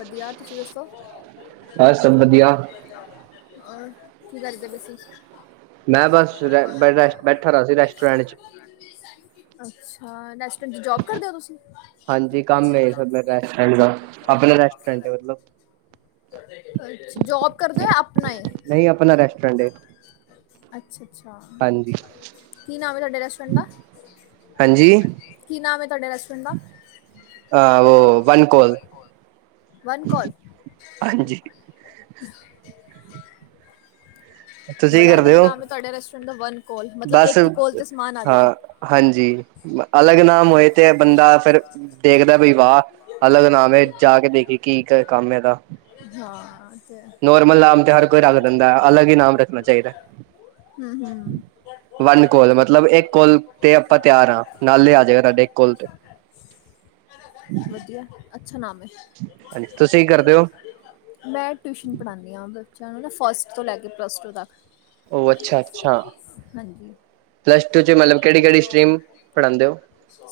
ਵਧੀਆ ਤੁਸੀਂ ਦੱਸੋ ਬਸ ਸਭ ਵਧੀਆ। ਓਰ ਕੀ ਕਰਦੇ ਪਏ ਸੀ? ਮੈਂ ਬਸ ਰੈਸਟ ਬੈਠਾ ਰਿਹਾ ਸੀ ਰੈਸਟੋਰੈਂਟ ਚ ਅੱਛਾ [unintelligible] [unintelligible] ਜੋਬ ਕਰਦੇਓ ਤੁਸੀਂ? ਹਾਂਜੀ ਕੰਮ ਹੈ ਸਭ ਰੈਸਟੋਰੈਂਟ ਦਾ ਆਪਨਾ ਰੈਸਟੋਰੈਂਟ ਐ ਮਤਲਬ। ਜੋਬ ਕਰਦੇ ਓ, ਆਪਣਾ ਏ? ਨਹੀਂ ਆਪਣਾ ਰੈਸਟੋਰੈਂਟ ਹੈ ਅੱਛਾ-ਅੱਛਾ ਹਾਂਜੀ ਕੀ ਨਾਮ ਐ ਤੁਹਾਡੇ ਰੈਸਟੋਰੈਂਟ ਦਾ? ਹਾਂਜੀ ਕੀ ਨਾਮ ਐ ਤੁਹਾਡੇ ਰੈਸਟੋਰੈਂਟ ਦਾ? ਅ ਉਹ ਵਨ ਕੋਲ ਵਨ ਕੋਲ। ਹਾਂਜੀ। [inaudible] ਤੁਸੀਂ ਕੀ ਬੜਾ ਅਲੱਗ ਕਰਦੇ ਹੋ ਨਾਮ ਐ ਤੁਹਾਡੇ ਰੈਸਟੋਰੈਂਟ ਦਾ ਵਨ ਕੋਲ ਮਤਲਬ ਬਸ ਇੱਕ ਈ ਕੋਲ ਤੇ ਸਮਾਨ ਆਜੇਗਾ। ਹਾਂ ਹਾਂਜੀ ਅਲੱਗ ਨਾਮ ਹੋਏ ਤੇ ਬੰਦਾ ਫਿਰ ਦੇਖਦਾ ਬਈ ਵਾਹ ਅਲੱਗ ਨਾਮ ਐ ਜਾ ਕੇ ਦੇਖੀ ਕੀ ਕ ਕੰਮ ਐਦਾ। ਹਾਂ। ਤੇ ਨੋਰਮਲ ਨਾਮ ਤੇ ਹਰ ਕੋਈ ਰੱਖ ਦਿੰਦਾ ਅਲੱਗ ਈ ਨਾਮ ਰੱਖਣਾ ਚਾਈਦੈ। ਹਂ, ਹਂ। ਵੰਨ ਕੋਲ ਮਤਲਬ ਇੱਕ ਕੋਲ ਤੇ ਆਪਾਂ ਤਿਆਰ ਆ ਨਾਲੇ ਆ ਜੇਗਾ ਤਾਡੇ ਇੱਕ ਕੋਲ ਤੇ। ਵਧੀਆ ਅੱਛਾ ਨਾਮ ਏ। ਹਾਂਜੀ, ਤੁਸੀਂ ਕਰਦੇ ਓ? ਮੈਂ ਟਿਊਸ਼ਨ ਪੜਾਨੀ ਆ ਬੱਚਿਆਂ ਨੂੰ ਨਾ ਫਸਟ ਤੋਂ ਲੈ ਕੇ ਪਲੱਸ ਟੂ ਤੱਕ। ਓ ਅੱਛਾ-ਅੱਛਾ, ਹਾਂਜੀ ਪਲੱਸ ਟੂ ਚ ਮਤਲਬ ਕੇੜੀ-ਕੇੜੀ ਸਟ੍ਰੀਮ ਪੜ੍ਹਾਂਦੇ ਓ?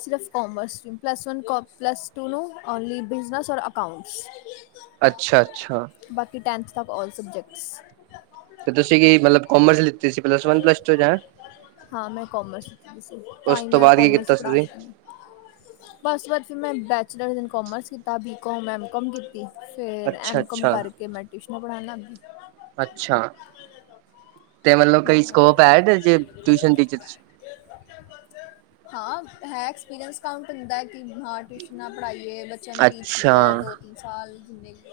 ਸਿਰਫ਼ ਕੋਮਰਸ ਪਲੱਸ ਵਨ ਕੋ ਪਲੱਸ ਟੂ ਨੂੰ ਓਨਲੀ ਬਿਜਨਸ ਔਰ ਅਕਾਊਂਟਸ। ਅੱਛਾ-ਅੱਛਾ। ਬਾਕੀ ਟੈਂਨਥ ਤੱਕ ਓਲ ਸਬਜੈਕਟਸ। ਤੇ ਤੁਸੀਂ ਕੀ ਮਤਲਬ ਕੋਮਰਸ ਲਿੱਤੀ ਸੀ ਪਲੱਸ ਵਨ ਪਲੱਸ ਟੂ ਚ ਹੈਂ? ਕੋਮਰਸ ਲਿਤੀ ਦੀ ਸੀ ਤਾਂ ਉਸ ਹੀ ਤੋਂ ਮੈਂ ਬਾਅਦ ਕੀ ਕੋਮਰਸ ਕੀਤਾ ਸੀ ਪੜ੍ਹਾ ਤੁਸੀਂ [unintelligible] ਬਸ ਵਦ ਫਿਰ ਮੈਂ ਬੈਚਲਰ ਇਨ ਕੋਮਰਸ ਕੀਤਾ। ਬੀਕੋਮ, ਐਮ ਕੋਮ ਕੀਤੀ। ਫੇਰ ਅੱਛਾ ਐਮ ਕੋਮ ਅੱਛਾ ਕਰਕੇ ਮੈਂ ਟਿਊਸ਼ਨਾਂ ਪੜ੍ਹਾਨ ਲਾਗੀ। ਅੱਛਾ। ਤੇ ਮਤਲਬ ਕਈ ਹਾਂ ਸਕੋਪ ਹੈ ਏਦੇ ਚ' ਟਿਊਸ਼ਨ ਟੀਚਰ ਚ'? ਹਾਂ। ਹੈ ਐਕਸਪੀਰੀਅਸ਼ ਕਾਊਂਟ ਹੁੰਦੈ ਕੀ ਹਾਂ, ਟਿਊਸ਼ਨਾਂ ਪੜ੍ਹਾਈਏ ਬੱਚਿਆਂ ਨੂੰ ਟੀਚ ਅੱਛਾ ਕੀਤਾ। ਦੋ ਤਿੰਨ ਸਾਲ ਜਿਨੇ ਵੀ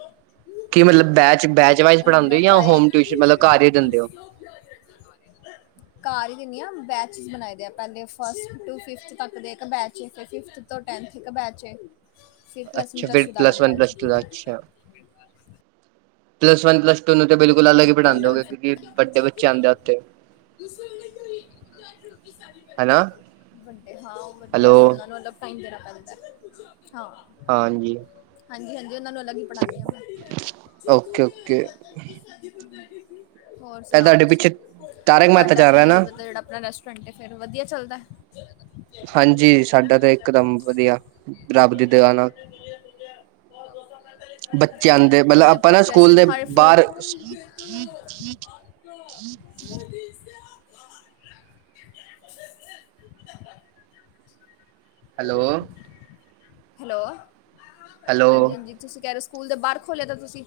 ਕੀ ਮਤਲਬ ਬੈਚ-ਬੈਚ ਵਾਈਜ਼ ਔਰ ਹੁਣ ਪੜ੍ਹਾਂਦੇ ਓ ਮੈਂ ਯਾਂ ਟਰਾਈ ਹੋਮ ਟਿਊਸ਼ਨ ਮਤਲਬ ਘਰ ਈ ਦਿੰਦੇ ਓ? ਘਾਰ ਈ ਦੀਨੀ ਆ, ਬੈਚਿਸ ਬਣਾਈ ਦੇ ਆ ਪੈਲੈ ਫਸਟ ਟੂ ਫਿਫਥ ਤੱ ਕ ਦੇ ਇੱਕ ਬੈਚ ਏ ਫਿਫਥ ਤੋਂ ਟੈਨਥ ਇੱਕ ਬੈਚ ਏ। ਅੱਛਾ। ਫਿਰ ਪਲੱਸ ਵਨ, ਪਲੱਸ ਟੂ ਦਾ ਅੱਛਾ। ਪਲੱਸ ਵਨ, ਪਲੱਸ ਟੂ ਨੂੰ ਤਾਂ ਬਿਲੁ ਅਲਗ ਈ ਪੜ੍ਹਾਂਦੇ ਹੋਗੇ ਕਿਉਂਕੀ ਵੱਡੇ ਬੱਚੇ ਆਂਦੇ ਉੱਥ? ਹਨਾ [unintelligible] ਵੱਡੇ ਹਾਂ, ਓ ਵੱਡੇ ਹੈਲੋ ਆ ਫੇਰ ਓਨਾਂ ਨੂੰ ਟਾਈਮ ਦੇਣਾ ਪੈਂਦੈ ਹਾਂ। ਹਾਂਜੀ। ਹਾਂਜੀ-ਹਾਂਜੀ। ਉਨਾ ਨੂੰ ਅਲਗ ਈ ਪੜ੍ਹਾਨੀ ਆ ਮੈਂ। ਓਕੇ ਓਕੇ ਹੋਰ ਇਹ ਸੁਣਾਓ ਤੁਹਾਡੇ ਤੁਸੀਂ, ਪਿੱਛੇ ਤਾਰਕ ਮਹਿਤਾ ਤੁਹਾਡਾ ਚੱਲ ਰਿਹਾ ਨਾ ਕੀ ਮਤਲਬ ਜੇੜਾ ਆਪਣਾ ਰੈਸ ਟੋਰੇਂਟ ਐ ਫੇਰ ਵਧੀਆ ਚੱਲਦਾ? ਹਾਂਜੀ। ਸਾਡਾ ਤਾਂ ਇਕਦਮ ਵਧੀਆ, ਰੱਬ ਦੀ ਦਿਆ ਨਾ। ਬੱਚੇ ਆਂਦੇ, ਕਿ ਮਤਲਬ ਆਪਾਂ ਨਾ ਸਕੂਲ ਰੈਸਟੋਰੈਂਟ ਦੇ ਹਰ ਫੂਡ ਬਾਰ। [unintelligible] ਹਾਂਜੀ। ਹੈਲੋ, ਹੈਲੋ, ਹਾਂਜੀ- ਹੈਲੋ ਹਾਂਜੀ, ਤੁਸੀਂ ਕਹਿ ਰਹੇ ਸਕੂਲ ਦੇ ਬਾਹਰ ਖੋਲਿਆ ਤਾਂ ਤੁਸੀਂ।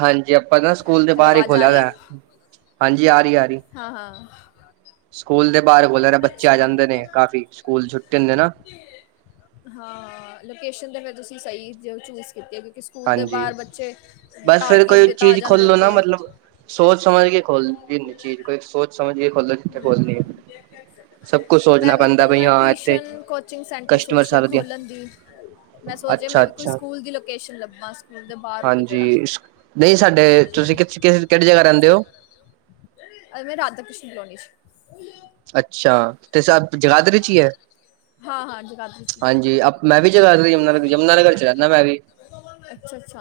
ਹਾਂਜੀ, ਆਪਾਂ ਨਾ ਸਕੂਲ ਦੇ ਹੈਲੋ ਬਾਹਰ ਹੀ ਆਵਾਜ਼ ਆ ਖੋਲਿਆ ਰਹੀ ਹੈ ਦਾ। ਹਾਂਜੀ ਆ ਰਹੀ ਆ ਰਹੀ। ਹਾਂ- ਹਾਂ। ਸਕੂਲ ਦੇ ਬਾਹਰ ਬੋਲਿਆ ਬੱਚੇ ਆ ਅੱਛਾ ਜਾਂਦੇ ਨੇ ਕਾਫੀ, ਸਕੂਲ ਛੁੱਟੇ ਹੁੰਦੇ ਨਾ। ਹਾਂ। ਲੋਕੇਸ਼ਨ ਤੇ ਫਿਰ ਤੁਸੀਂ ਸਹੀ ਜੋ ਚੂਜ਼ ਕੀਤੀ ਕਿ ਸਕੂਲ ਦੇ ਹਾਂਜੀ ਬਾਹਰ ਬੱਚੇ, ਬਸ ਫਿਰ ਪਾਰਟੀ ਕੋਈ ਹੁੰਦੀ ਤਾ ਆ ਚੀਜ਼ ਖੋਲੋ ਨਾ ਜਾਦੇਗੇ। ਮਤਲਬ ਸੋਚ- ਸਮਝ ਕੇ ਖੋਲ ਚੀਜ਼ ਕੋ ਸੋਚ- ਸਮਝ ਕੇ ਖੋਲ ਜਿੱਥੇ ਖੋਲਣੀ। ਹਮ ਸਭ ਕੁਛ ਮੈਂ ਸੋਚਣਾ ਵੀ ਪੈਂਦਾ ਬਈ ਆਪਣਾ ਹਾਂ ਇੱਥੇ ਟਿਊਸ਼ਨ ਕੋਚਿੰਗ ਸੈਂਟਰ ਕਸਟਮਰ ਸੋਚ ਰਿਹਾ ਸਰਵਿਸ ਦੀਆਂ। ਖੋਲਣ ਦੀ। ਮੈਂ ਸੋਚਿਆ ਅੱਛਾ ਮੈਂ ਵੀ ਕੋਈ ਅੱਛਾ ਸਕੂਲ ਦੀ ਲੋਕੇਸ਼ਨ ਲੱਭਾ। ਹਾਂਜੀ। ਨਹੀਂ ਸਾਡੇ, ਤੁਸੀਂ ਕਿਹੜੀ ਜਗ੍ਹਾ ਰਹਿੰਦੇ ਹੋ? ਅ ਮੈਂ ਰਾਧਾਕ੍ਰਿਸ਼ਨ ਕਾਲੋਨੀ। ਅੱਛਾ। ਤੇ ਸ ਚ [inaudible] ਹਾਂ- ਹਾਂ। ਜਗਾ ਹਾਂਜੀ। ਅ ਮੈਂ ਵੀ ਜਗਾਧਰੀ ਹੁਨਾ ਯਮੁਨਾ ਯਮੁਨਾਨਗਰ ਚ' ਰਹਿੰਦਾ ਮੈਂ ਵੀ। ਅੱਛਾ -ਅੱਛਾ।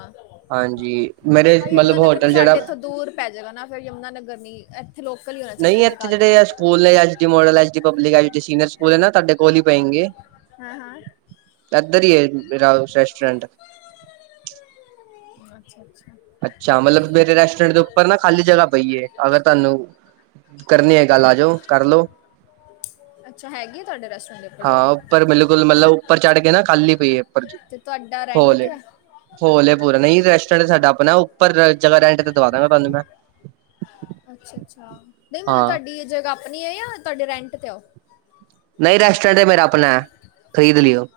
ਹਾਂਜੀ ਮੇਰੇ ਹਾਈ ਅਹਮਦ ਮਤਲਬ ਨਗਰ ਚ' ਹੋਟਲ ਸਾਡੇ ਜਿਹੜਾ ਇੱਥੋਂ ਦੂਰ। ਪੈ ਜਾਗਾ ਨਾ ਫਿਰ ਯਮੁਨਾ ਨਗਰ ਨੀ, ਇੱਥੇ ਲੋਕਲ ਹੀ ਹੋਣਾ ਨਹੀਂ ਚਾਹੀਦਾ ਇੱਥੇ ਜਗਾਧਰੀ ਹੀ। ਜਿਹੜੇ ਸਕੂਲ ਨੇ A D model, H D public, H D senior school ਹੈ ਨਾ ਤੁਹਾਡੇ ਕੋਲ ਹੀ ਪਏਗੇ। ਹਾਂ ਹਾਂ ਇੱਧਰੀ ਹੀ ਹੈ ਰਾ ਰੈਸਟੋਰੈਂਟ। ਅੱਛਾ -ਅੱਛਾ। ਅੱਛਾ। ਮਤਲਬ ਮੇਰੇ ਰੈਸਟੋਰੈਂਟ ਦੇ ਉੱਪਰ ਨਾ ਖਾਲੀ ਜਗ੍ਹਾ ਪਈਏ। ਅਗਰ ਤੁਹਾਨੂੰ ਕਰਨੀ ਹੈ ਗੱਲ ਆ ਜਾਓ, ਕਰ ਲੋੋ। ਅੱਛਾ, ਹੈਗੀ ਆ ਤੁਹਾਡੇ ਰੈਸਟੋਰੈਂਟ। ਹਾਂ ਉੱਪਰ ਬਿਲਕੁਲ ਮਤਲਬ ਉੱਪਰ ਚੜ੍ਹ ਕੇ ਨਾ ਖਾਲੀ ਪਈ ਹੈ ਉੱਪਰ ਤੇ ਤੁਹਾਡਾ ਰੈਂਟ ਤੇ ਆ ਹੋਲੇ ਪੂਰ ਨਹੀਂ, ਰੈਸਟੋਰੈਂਟ ਸਾਡਾ ਆਪਣਾ ਉਪਰ ਜਗ੍ਹਾਹ ਰੈਂਟ ਤੇ ਦਵਾ ਦਵਾਗਾ ਤੁਹਾਨੂੰ ਮੈਂ ਅੱਛਾ ਅੱਛਾ, ਨਹੀਂ ਮਤਲਬ ਹਾਂ ਤੁਹਾਡੀ ਜਗ੍ਹਾਹ ਆਪਣੀ ਐ ਜਾਂ ਤੁਹਾਡੇ ਰੈਂਟ ਤੇ ਓ ਨਹੀਂ ਰੈਸਟੋਰੈਂਟ ਤੇ ਮੇਰਾ ਆਪਣਾ ਐ ਖਰੀਦ ਲਿਓ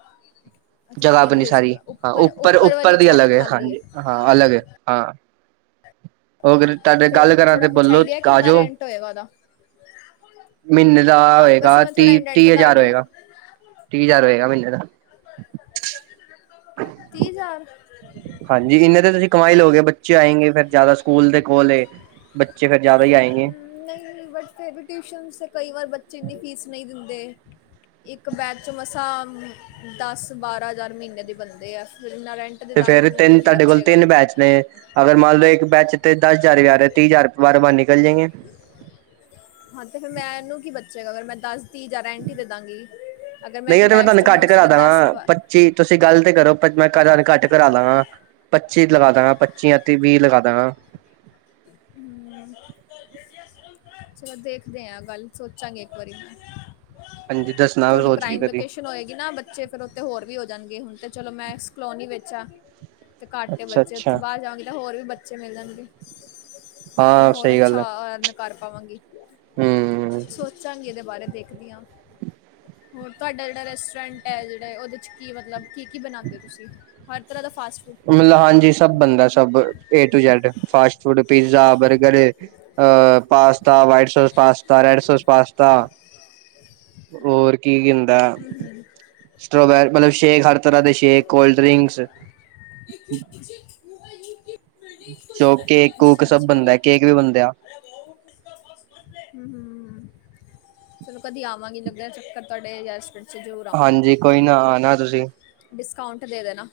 ਜਗਾਹ ਆਪਣੀ ਸਾਰੀ, ਹਾਂ ਉੱਪਰ ਉੱਪਰ ਦੀ ਅਲੱਗ ਹੈ ਹਾਂਜੀ ਹਾਂ, ਅਲਗ ਹੈ ਹਾਂ ਉਹਗ ਤੁਹਾਡੇ ਗੱਲ ਕਰਾਂ ਤੇ, ਬੋਲੋ ਆ ਜਓ ਉਹਦਾ ਮਹੀਨੇ ਦਾ ਹੋਏਗਾ, ਤੀਹ ਤੀਹ ਦਾ ਹਜ਼ਾਰ ਆਈਡੀਆ ਹੋਏਗਾ ਤੀਹ ਹਜ਼ਾਰ ਹੋਏਗਾ ਮਹੀਨੇ ਦਾ ਤੀਹ ਹਜ਼ਾਰ ਹਾਂਜੀ ਇਹਨਾਂ ਦੇ ਤੁਸੀਂ ਕਮਾ ਈ ਲਓਗੇ, ਬੱਚੇ ਆਏਗੇ ਫਿਰ ਜ਼ਿਆਦਾ, ਸਕੂਲ ਦੇ ਕੋਲ ਏ ਬੱਚੇ ਫਿਰ ਜ਼ਿਆਦਾ ਹੀ ਆਂਏਗੇ ਨਹੀਂ ਨਹੀਂ ਬਟ ਫਿਰ ਵੀ ਟਿਊਸ਼ਨ ਤੇ, ਕਈ ਵਾਰ ਬੱਚੇ ਇਨੀ ਫੀਸ ਨਹੀਂ ਦਿੰਦੇ ਇੱਕ ਬੈਚ ਮਸਾਂ ਦਸ ਬਾਰਾਂ ਹਜ਼ਾਰ ਮਹੀਨੇ ਦੇ ਬੰਦੇ ਆ ਫਿਰ ਇੰਨਾ ਰੈਂਟ ਦੇ ਤੇ ਦਾਂਗੀ ਫੇਰ ਫਿਰ ਤਿੰਨ ਮੈਨੂੰ ਕੀ ਤੁਹਾਡੇ ਕੋਲ ਬਚੇਗਾ ਤਿੰਨ ਬੈਚ ਨੇ ਅਗਰ ਮੰਨ ਲਓ ਇੱਕ ਬੈਚ ਤੇ ਦਸ ਹਜ਼ਾਰ ਐ, ਤੀਹ ਹਜ਼ਾਰ ਬਾਹਰੋ ਬਾਹ ਨਿਕਲ ਜਾਏਗੇ ਹਾਂ ਤੇ ਫਿਰ ਮੈਂਨੂੰ ਕੀ ਬਚੇਗਾ ਅਗਰ ਮੈਂ ਦੱਸ ਤੀਹ ਹਜ਼ਾਰ ਰੈਂਟ ਈ ਦੇ ਦਾਂਗੀ, ਅਗਰ ਮੈਂ ਕਬੈਸਟ ਮੋਸਟਲੀ ਦਸ ਵਾਰ ਜੀ ਤੁਸੀਂ ਗੱਲ ਤੇ ਕਰੋ ਮੈਂ ਕਲਰ ਘੱਟ ਕਰਾ ਦਾਗਾ ਪੱਚੀ ਲਗਾ ਦਾਂਗਾ, ਪੱਚੀ ਅਤੇ ਵੀਹ ਲਗਾ ਦਾਂਗਾ ਹਮ [inaudible] ਚਲੋ ਦੇਖਦੇ ਆ, ਗੱਲ ਸੋਚਾਂਗੇ ਇੱਕ ਵਾਰੀ ਹਾਂਜੀ ਦੱਸਣਾ ਥੋੜੀ ਸੋਚ ਕੇ ਪ੍ਰਾਈਮ ਕਦੀ ਲੋਕੇਸ਼ਨ ਹੋਏਗੀ ਨਾ ਫਿਰ ਤੇ ਉੱਥੇ ਹੋਰ ਵੀ ਹੋ ਜਾਣਗੇ, ਹੁਣ ਤੇ ਚਲੋ ਮੈਂ ਇਸ ਕਲੋਨੀ ਵਿੱਚ ਆਂ ਇਥੇ ਘਾਟ ਏ ਅੱਛਾ ਬੱਚੇ, ਉੱਥੇ ਅੱਛਾ ਬਾਹਰ ਜਾਵਾਂਗੀ ਤੇ ਹੋਰ ਵੀ ਬੱਚੇ ਮਿਲ ਜਾਣਗੇ ਫਿਰ ਮੈਂ ਹਾਂ ਹੋਰ ਸਹੀ ਗੱਲ ਅੱਛਾ ਹੈ ਕਰ ਪਾਵਾਂਗੀ, ਹਮ ਸੋਚਾਂਗੀ ਇਹਦੇ ਬਾਰੇ ਦੇਖ ਦੇਖਦੀ ਆਂ, ਹੋਰ ਤੁਹਾਡਾ ਜਿਹੜਾ ਰੈਸਟੋਰੈਂਟ ਹੈ ਜਿਹੜਾ, ਉਹਦੇ ਚ ਕੀ ਮਤਲਬ ਕੀ ਕੀ ਬਣਾਉਂਦੇ ਹੋ ਤੁਸੀਂ, ਹਰ ਤਰ੍ਹਾਂ ਦਾ ਫਾਸਟ ਫੂਡ ਮਤਲਬ ਹਾਂਜੀ ਸਭ ਬੰਦਾ ਸਭ A to Z fast food, pizza, burger uh pasta white sauce pasta, red sauce pasta ਹੋਰ ਕੀ। ਹੂ ਹੂ ਸਟ੍ਰੋਬੈਰੀ ਮਤਲਬ ਸ਼ੇਕ, ਹਰ ਤਰ੍ਹਾਂ ਦੇ ਸ਼ੇਕ, ਕੋਲਡ ਡਰਿੰਕਸ [unintelligible] ਜੋ ਕੇਕ ਕੂਕ ਸਭ ਬਣਦਾ ਕੇਕ ਵੀ ਬਣਦੇ ਆ। ਹੂ ਹੂ ਚਲੋ ਕਦੀ ਆਵਾਂਗੀ ਲੱਗਿਆ ਚੱਕਰ ਤੁਹਾਡੇ ਰੈਸਟੋਰੈਂਟ 'ਚ ਜ਼ਰੂਰ ਹਾਂਜੀ ਕੋਈ ਨਾ ਆਣਾ ਤੁਸੀਂ ਡਿਸਕਾਊਂਟ ਦੇ ਦੇਣਾ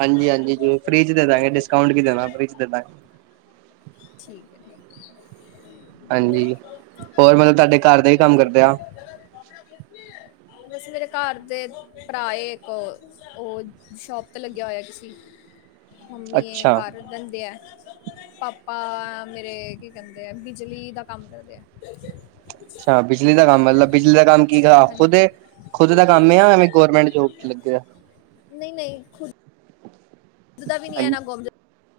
ਹਾਂਜੀ ਹਾਂਜੀ ਜੋ ਫ੍ਰੀ ਚ ਦੇ ਦਾਂਗੇ, ਡਿਸਕਾਊਂਟ ਕੀ ਦੇਣਾ ਫ੍ਰੀ ਚ ਦੇ ਦਾਂਗੇ ਠੀਕ ਹੈ ਠੀਕ ਹਾਂਜੀ ਹੋਰ ਮਤਲਬ ਤੁਹਾਡੇ ਘਰ ਦਾ ਹੀ ਕੰਮ ਕਰਦੇ ਆ ਬਸ ਮੇਰੇ ਘਰ ਦੇ ਭਰਾ ਏਕ ਉਹ ਸ਼ੋਪ ਤੋਂ ਲੱਗਿਆ ਹੋਇਆ ਕਿਸੀ ਮੰਮੀ ਇਹ ਅੱਛਾ ਕਰ ਦੰਦੇ ਹੈ ਪਾਪਾ ਪਾਂਵਾ ਮੇਰੇ ਕਿ ਕੈਂਦੇ ਆ ਬਿਜਲੀ ਦਾ ਕੰਮ ਕਰਦੇ ਐ ਛਾ ਬਿਜਲੀ ਦਾ ਕੰਮ ਮਤਲਬ ਬਿਜਲੀ ਦਾ ਕੰਮ ਕੀ ਕਰਾਂ ਖੁਦ ਹਾਂਜੀ ਖੁਦ ਦਾ ਕੰਮ ਐ ਔਵੇਂ ਗੌਰਰਮੈਂਟ ਜੋਬ ਚ ਲੱਗੇ ਆ। ਨਈ- ਨਈ ਖੁਦ ਜਿ ਦਾ ਵੀ ਨੀ ਐ ਹਾਂਜੀ ਨਾ ਗੋਮ ਜੋ।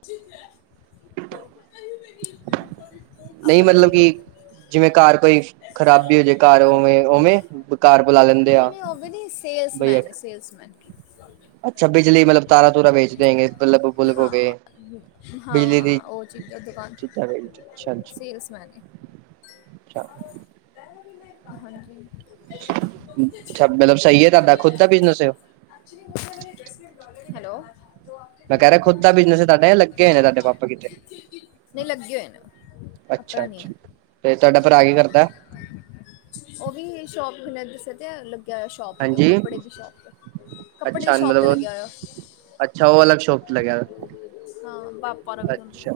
ਠਿਕੈ, [unintelligible] ਹਾਂ [unintelligible] ਨਈ, ਮਤਲਬ ਕਿ ਜਿਵੇਂ ਘਰ ਕੋਈ ਖ਼ਰਾਬੀ ਹੋ ਜੇ ਘਰ ਔਂਵੇ -ਔਂਵੇ ਨਈ -ਨਈ ਔ ਵੇ ਨੀ ਬਈ ਸੇਲਸਮੈਨ- ਸੇਲਸਮੈਨ ਅੱਛਾ ਬਿਜਲਈ ਮਲਬ ਤਾਰ ਤਾਂ ਵੇ ਜਿਦਾ ਹੋਗੇ ਬਲਬ ਬੁਲਬ ਹੋ ਗੇ ਹਾਂ ਬਿਜਲੀ ਦੀ ਹਾਂ ਉਹ ਚੀਜ਼ ਦੀ ਦੁਕਾਨ ਚੀਜਾ ਸੇਲਸਮੈਨ ਅ ਛਾ [unintelligible] ਹਾਂਜੀ, ਅੱਛਾ ਮਤਲਬ ਸਹੀ ਹੈ ਤੁਹਾਡਾ ਖੁਦ ਦਾ ਬਿਜਨਸ ਹੈ [unintelligible] [unintelligible] ਹੈਲੋ। ਮੈਂ ਕੈ ਰੇਯਾ ਖੁੱਦ ਦਾ ਬਿਜਨਸ ਤਾਡ ਲੱਗੇ ਹੋਏ ਨੇ ਤਾਡੇ ਪਾਪਾ ਕਿਤੇ ਨਈ ਲੱਗੇ ਹੋਏ ਨੇ ਅੱਛਾ ਆਪਣਾ ਅੱਛਾ ਤੇ ਤਾਡਾ ਭਰਾ ਕੀ ਕਰਦੈ। ਔ ਵੀ ਸ਼ੋਪ ਮੈ ਦੱਸੇਯਾ ਤੇ ਹੈ ਲ ਗਿਆ ਹੋਯਾ ਸ਼ੋਪ ਤੇ ਹਾਂਜੀ ਕੱਪੜੇ ਦੀ ਸ਼ੋਪ ਤੇ, ਕੱਪੜੇ ਦੀ ਅੱਛਾ ਸ਼ੋਪ ਤੇ ਮਤਲਬ ਲੱਗਿਆ ਹੋਇਯਾ। ਅੱਛਾ ਔ ਅਲਗ ਸ਼ੌਪ ਲਗੇਯਾ [unintelligible] ਹਾਂ ਬਾਪ ਅੱਛਾ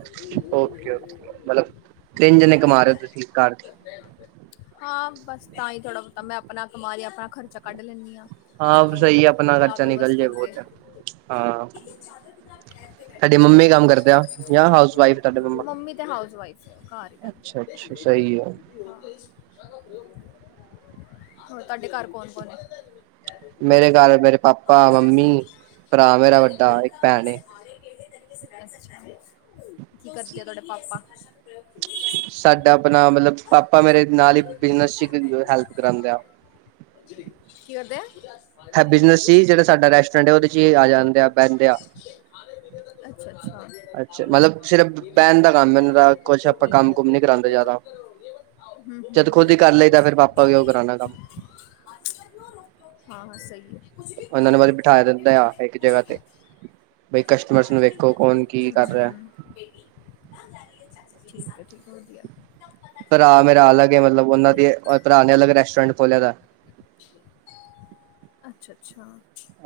ਔਕੇ- ਔਕੇ ਮਤਲਬ ਤਿੰਨ ਜਣੇ ਕਮਾ ਰੇ ਤੁਸੀਂ ਇਸ ਘਰ ਚ ਹਾਂ ਬਸ ਤਾਂ ਈ ਥੋੜ੍ਹਾ ਬੋਤਾ ਮੈਂ ਅਪਣਾ ਕਮਾ ਰੀ ਆ ਅਪਣਾ ਖਰਚਾ ਕੱਢ ਲੈਂਨੀ ਆਂ। ਹਾਂ ਬੀ ਸਈ ਐ ਅਪਣਾ ਖਰਚਾ ਨਿਕਲ ਜੇ ਬੋਤ ਏ ਮੰਮੀ ਕੰਮ ਕਰਦੇ ਆ ਜਾਂ ਹਾਊਸ ਵਾਈਫ ਤੁਹਾਡੇ [unintelligible] ਮੰਮਾ ਮੰਮੀ ਤੇ ਹਾਊਸਵਾਈਫ ਘਰ ਈ ਰੈੰਦੇ ਆ। ਅੱਛਾ ਅੱਛਾ ਸਹੀ ਹੈ [unintelligible] ਹਾਂ, ਹੋਰ ਤਾਡੇ ਘਰ ਕੌਣ -ਕੌਣ ਏ? ਮੇਰੇ ਘਰ, ਮੇਰੇ ਪਾਪਾ, ਮੰਮੀ ਭਰਾ ਮੇਰਾ ਵੱਡਾ ਇੱਕ ਭੈਣ ਏ ਅਛਾ ਜੀ, ਕੀ ਕਰਦੇ ਆ ਤਆਡੇ ਪਾਪਾ ਸਾਡਾ ਅਪਨਾ ਮਤਲਬ ਪਾਪਾ ਮੇਰੇ ਨਾਲ ਈ ਬਿਜਨਸ ਚ ਹੈਲਪ ਕਰਾਂਦੇ ਆ। ਕੀ ਕਰਦੇ ਆ। [unintelligible] ਹੈ ਬਿਜਨਸ ਸੀ ਜੇੜਾ ਸਾਡਾ ਰੈਸਟੋਰੈਂਟ ਏ ਔਦੇ ਚ ਈ ਆ ਜਾਂਦੇ ਆ ਬੈਂਦੇ ਆ ਅਛਾ-ਅਛਾ [unintelligible] [unintelligible] ਹਮ ਅੱਛਾ ਮਤਲਬ ਸਿਰਫ ਬਹਿਣ ਦਾ ਕੰਮ ਇਹਨਾਂ ਦਾ ਕੁਛ ਆਪਾਂ ਕੰਮ ਕੁਮ ਨੀ ਕਰਾਉਂਦੇ ਜ਼ਿਆਦਾ ਜਦ ਖੁਦ ਹੀ ਕਰ ਲਈਦਾ ਫਿਰ ਪਾਪਾ ਵੀ ਉਹ ਕਰਾਉਣਾ ਕੰਮ [unintelligible] [unintelligible] ਹਾਂ ਸ ਈ ਐ ਔਨਾਂ ਨੂੰ ਬ ਬਿਠਾ ਦਿੰਦਾ ਆ ਇੱਕ ਜਗ੍ਹਾ ਤੇ, ਬੀ ਕਸਟਮਰਸ ਨੂੰ ਵੇਖੋ ਕੌਣ ਕੀ ਕਰ ਰਿਆ [unintelligible] ਠਕ ਠੀਕ ਵਧੀਆ [unintelligible] ਪਰਾ ਮੇਰਾ ਅਲੱਗ ਏ ਮਤਲਬ ਔਨਾਂ ਦੇ ਪਰਾ ਨੇ ਅਲੱਗ ਰੈਸਟੋਰੈਂਟ ਖੋਲ੍ਹਿਆ ਦੈ ਅੱਛਾ-ਅੱਛਾ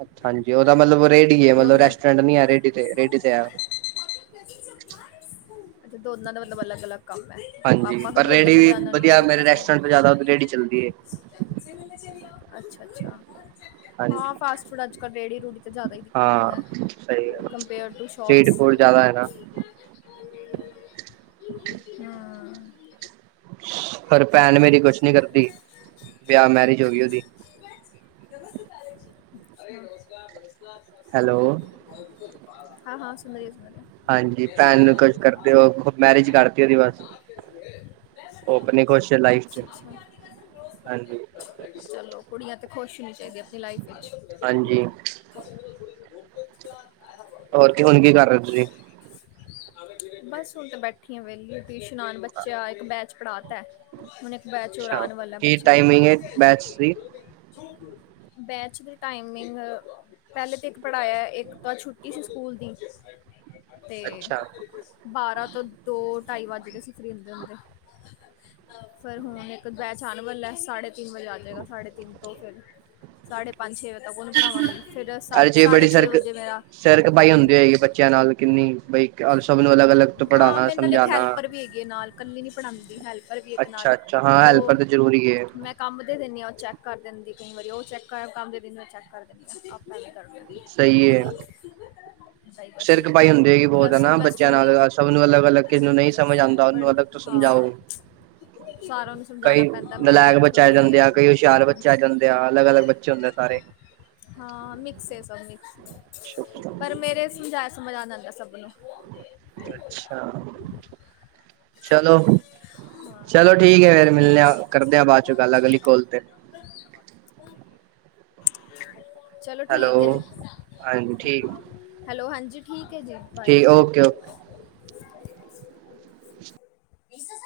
ਅੱਛਾ ਹਾਂਜੀ ਔ ਦਾ ਮਤਲਬ ਰੇੜੀ ਏ ਮਤਲਬ ਦੋਨਾਂ ਰੈਸਟੋਰੈਂਟ ਨੀ ਐ ਰੇੜੀ ਤੇ ਰੇੜੀ ਤੇ ਐ [unintelligible] ਦੋਨਾਂ ਦਾ ਮਤਲਬ ਅਲੱਗ -ਅਲੱਗ ਕੰਮ ਐ ਹਾਂਜੀ ਪਾਪਾ ਪਰ ਕਦੀ ਔਧਰ ਰੇਹੜੀ ਚਲੇ ਵੀ ਆਨੇ ਵਧੀਆ ਕਦੀ ਔਧਰ ਮੇਰੇ ਚਲੇ ਰੈਸਟੋਰੈਂਟ ਤੋਂ ਜ਼ਿਆਦਾ ਰੇਹੜੀ ਚੱਲਦੀ ਏ ਅੱਛਾ-ਅੱਛਾ ਹਾਂਜੀ। ਹਾਂ ਫਾਸਟ ਫੂਡ ਅਜ ਕਲ ਰੇੜੀ ਰੂੜੀ ਤੇ ਜਾਦਾ ਹਾਂ ਵਿਕਦੈ ਸਹੀ ਗੱਲ compare to street shops food ਜ਼ਿਆਦਾ ਹੈ ਨਾ ਹ [unintelligible] ਹਾਂ ਪਰ ਪੈਣ ਮੇਰੀ ਕੁਛ ਨੀ ਕਰਦੀ। ਵਿਆਹ ਮੈਰਿਜ ਹੋ ਗੀ ਉਹਦੀ ਅਰੇ ਨਮਸਕਾਰ ਨਮਸਕਾਰ [unintelligible] ਹੈਲੋ ਹਾਂ ਹਾਂ ਸੁੰਨਰੀ ਸੁੰਨਰੀਆ ਹਾਂਜੀ ਪੈਣ ਨੂੰ ਕੁਛ ਕਰਦੇ ਉਹ, ਮੈਰਿਜ ਕਰਤੀ ਉਹਦੀ ਬਸ। ਉਹ ਆਪਨੀ ਖੁਸ਼ ਏ ਲਾਈਫ ਚ, ਅੱਛਾ ਅੱਛਾ ਹਾਂਜੀ। ਚਲੋ ਕੁੜੀਆਂ ਤੇ ਖੁਸ਼ ਹੋਣੀ ਚਾਹੀਦੀਆਂ ਆਪਣੀ ਲਾਈਫ ਵਿਚ ਹਾਂਜੀ [unintelligible] ਹੋਰ ਜੀ ਹੁਣ ਕੀ ਕਰ ਰੇ ਓ ਤੁਸੀਂ? ਬਸ ਹੁਣ ਤੇ ਬੈਠੀ ਆ ਵਿਹਲੀ ਫ ਇਸ਼ਨਾਨ ਬੱਚਾ ਇੱਕ ਬੈਚ ਪੜ੍ਹਾਤਾ ਹੈ। ਹੁਣ ਇੱਕ ਬੈਚ ਹੋਰ ਅੱਛਾ ਆਣ ਵਾਲਾ ਹੈ ਕੀ ਬੱਚਿਆਂ ਦਾ ਟਾਈਮਿੰਗ ਹੈ ਬੈਚ ਦੀ ਬੈਚ ਦੀ ਟਾਈਮਿੰਗ ਪਹਿਲੇ ਤੇ ਇੱਕ ਪੜ੍ਹਾਇਆ ਹੇ। ਇੱਕ ਤਾਂ ਛੁੱਟੀ ਸੀ ਸਕੂਲ ਦੀ। ਤੇ ਅੱਛਾ ਬਾਰਾਂ ਤੋਂ ਦੋ ਢਾਈ ਵੱਜ ਕੇ ਅਸੀਂ ਫਰੀ ਹੁੰਦੇ ਹੁੰਦੇ। ਫੇਰ ਹੁਣ ਇੱਕ ਬੈਚ ਆਨ ਵਾਲਾ ਏ, ਸਾਢੇ ਤਿੰਨ ਵਜੇ ਆ ਜਾਏਗਾ। ਸਾਢੇ ਤਿੰਨ ਤੋਂ ਫਿਰ ਸਾਢੇ ਪੰਜ ਛੇ ਵਜੇ ਤੱਕ ਉਹਨੂੰ ਪੜ੍ਹਾਵਾਂਗੀ। ਫੇਰ ਸੱਤ ਅਰੇ ਜੇ ਸਾਢੇ ਬੜੀ ਛੇ ਸਰਕ ਵਜੇ ਮੇਰਾ ਸਿਰ ਖਪਾਈ ਹੁੰਦੀ ਹੋਏਗੀ ਬੱਚਿਆਂ ਨਾਲ ਕਿੰਨੀ, ਬਈ ਸਭ ਨੂੰ ਅਲਗ ਅਲੱਗ ਤੋਂ ਹਾਂ ਪੜ੍ਹਾਨਾ, ਮੇਰੇ ਨਾਲ ਇੱਕ ਸਮਝਾਨਾ ਹੈਲਪਰ ਵੀ ਹੈਗੀ ਹੈ ਨਾਲ ਇਕੱਲੀ ਨਹੀਂ ਪੜ੍ਹਾਉਂਦੀ ਹੈਲਪਰ ਵੀ ਇੱਕ ਨਾਲ ਅੱਛਾ-ਅੱਛਾ, ਹਾਂ ਹੈਲਪਰ ਉਹ ਤਾਂ ਜ਼ਰੂਰੀ ਏ ਮੈਂ ਕੰਮ ਦੇ ਦਿਨੀ ਆ, ਉਹ ਚੈੱਕ ਕਰ ਦਿੰਦੀ। ਕਈ ਵਾਰੀ ਉਹ ਚੈੱਕ ਕਰ ਕੰਮ ਦੇ ਦਿਨੈਂ, ਮੈਂ ਚੈੱਕ ਕਰ ਦਿੰਦੀ ਹ ਆਪਾਂ ਵੀ ਕਰਦੇ ਹਾਂ ਸਈ ਏ ਹੈਲਪ ਹੈਗੀ ਬਹੁਤ ਪਲਸ ਓ ਪਲਸ [unintelligible] ਸਭ ਨੂੰ ਅਲੱਗ ਅਲੱਗ, ਕਿਸੇ ਨੂੰ ਨਈ ਸਮਝ ਆਂਦਾ, ਉਹਨੂੰ ਬੜੀ ਅੱਗ ਤੋਂ ਜ਼ਿਆਦਾ ਸਮਝਾਓ ਹਾਂ ਸਾਰਾ ਨੂੰ ਸਮਝਾਉਣਾ ਕਈ ਪੈਂਦਾ ਨਲਾਇਕ ਮੈਥ ਬੱਚੇ ਆ ਜਾਂਦੇ ਇਹ ਆ, ਕਈ ਉਹ ਹੁਸ਼ਿਆਰ ਬੱਚੇ ਆ ਜਾਂਦੇ ਆ। ਅਲੱਗ ਅਲੱਗ ਬੱਚੇ ਹੁੰਦੇ ਆ ਸਾਰੇ [unintelligible] ਹਾਂ ਮਿਕਸ ਏ ਸਭ ਮਿਕਸ। ਪਰ ਮੇਰੇ ਸਮਝਾਇਆ ਸਮਝ ਆ ਜਾਂਦਾ ਸਭ ਨੂੰ। ਅੱਛਾ ਚਲੋ ਹਾਂ ਚਲੋ ਠੀਕ ਏ ਫੇਰ ਮਿਲਨੇ ਆ, ਕਰਦਿਆਂ ਬਾੱਦ ਚੋਂ ਗੱਲ ਅਗਲੀ ਕੋਲ ਤੇ [unintelligible] ਚਲੋ ਠੀਕ ਏ ਜੀ। ਹੈਲੋ ਹਾਂਜੀ ਠੀਕ ਹੈਲੋ ਹਾਂਜੀ ਠੀਕ ਏ ਜੀ ਬਾਏ। ਠੀਕ ਓਕੇ ਓਕੇ [unintelligible] ਬੀਸ ਹਜ਼ਾਰ [unintelligible]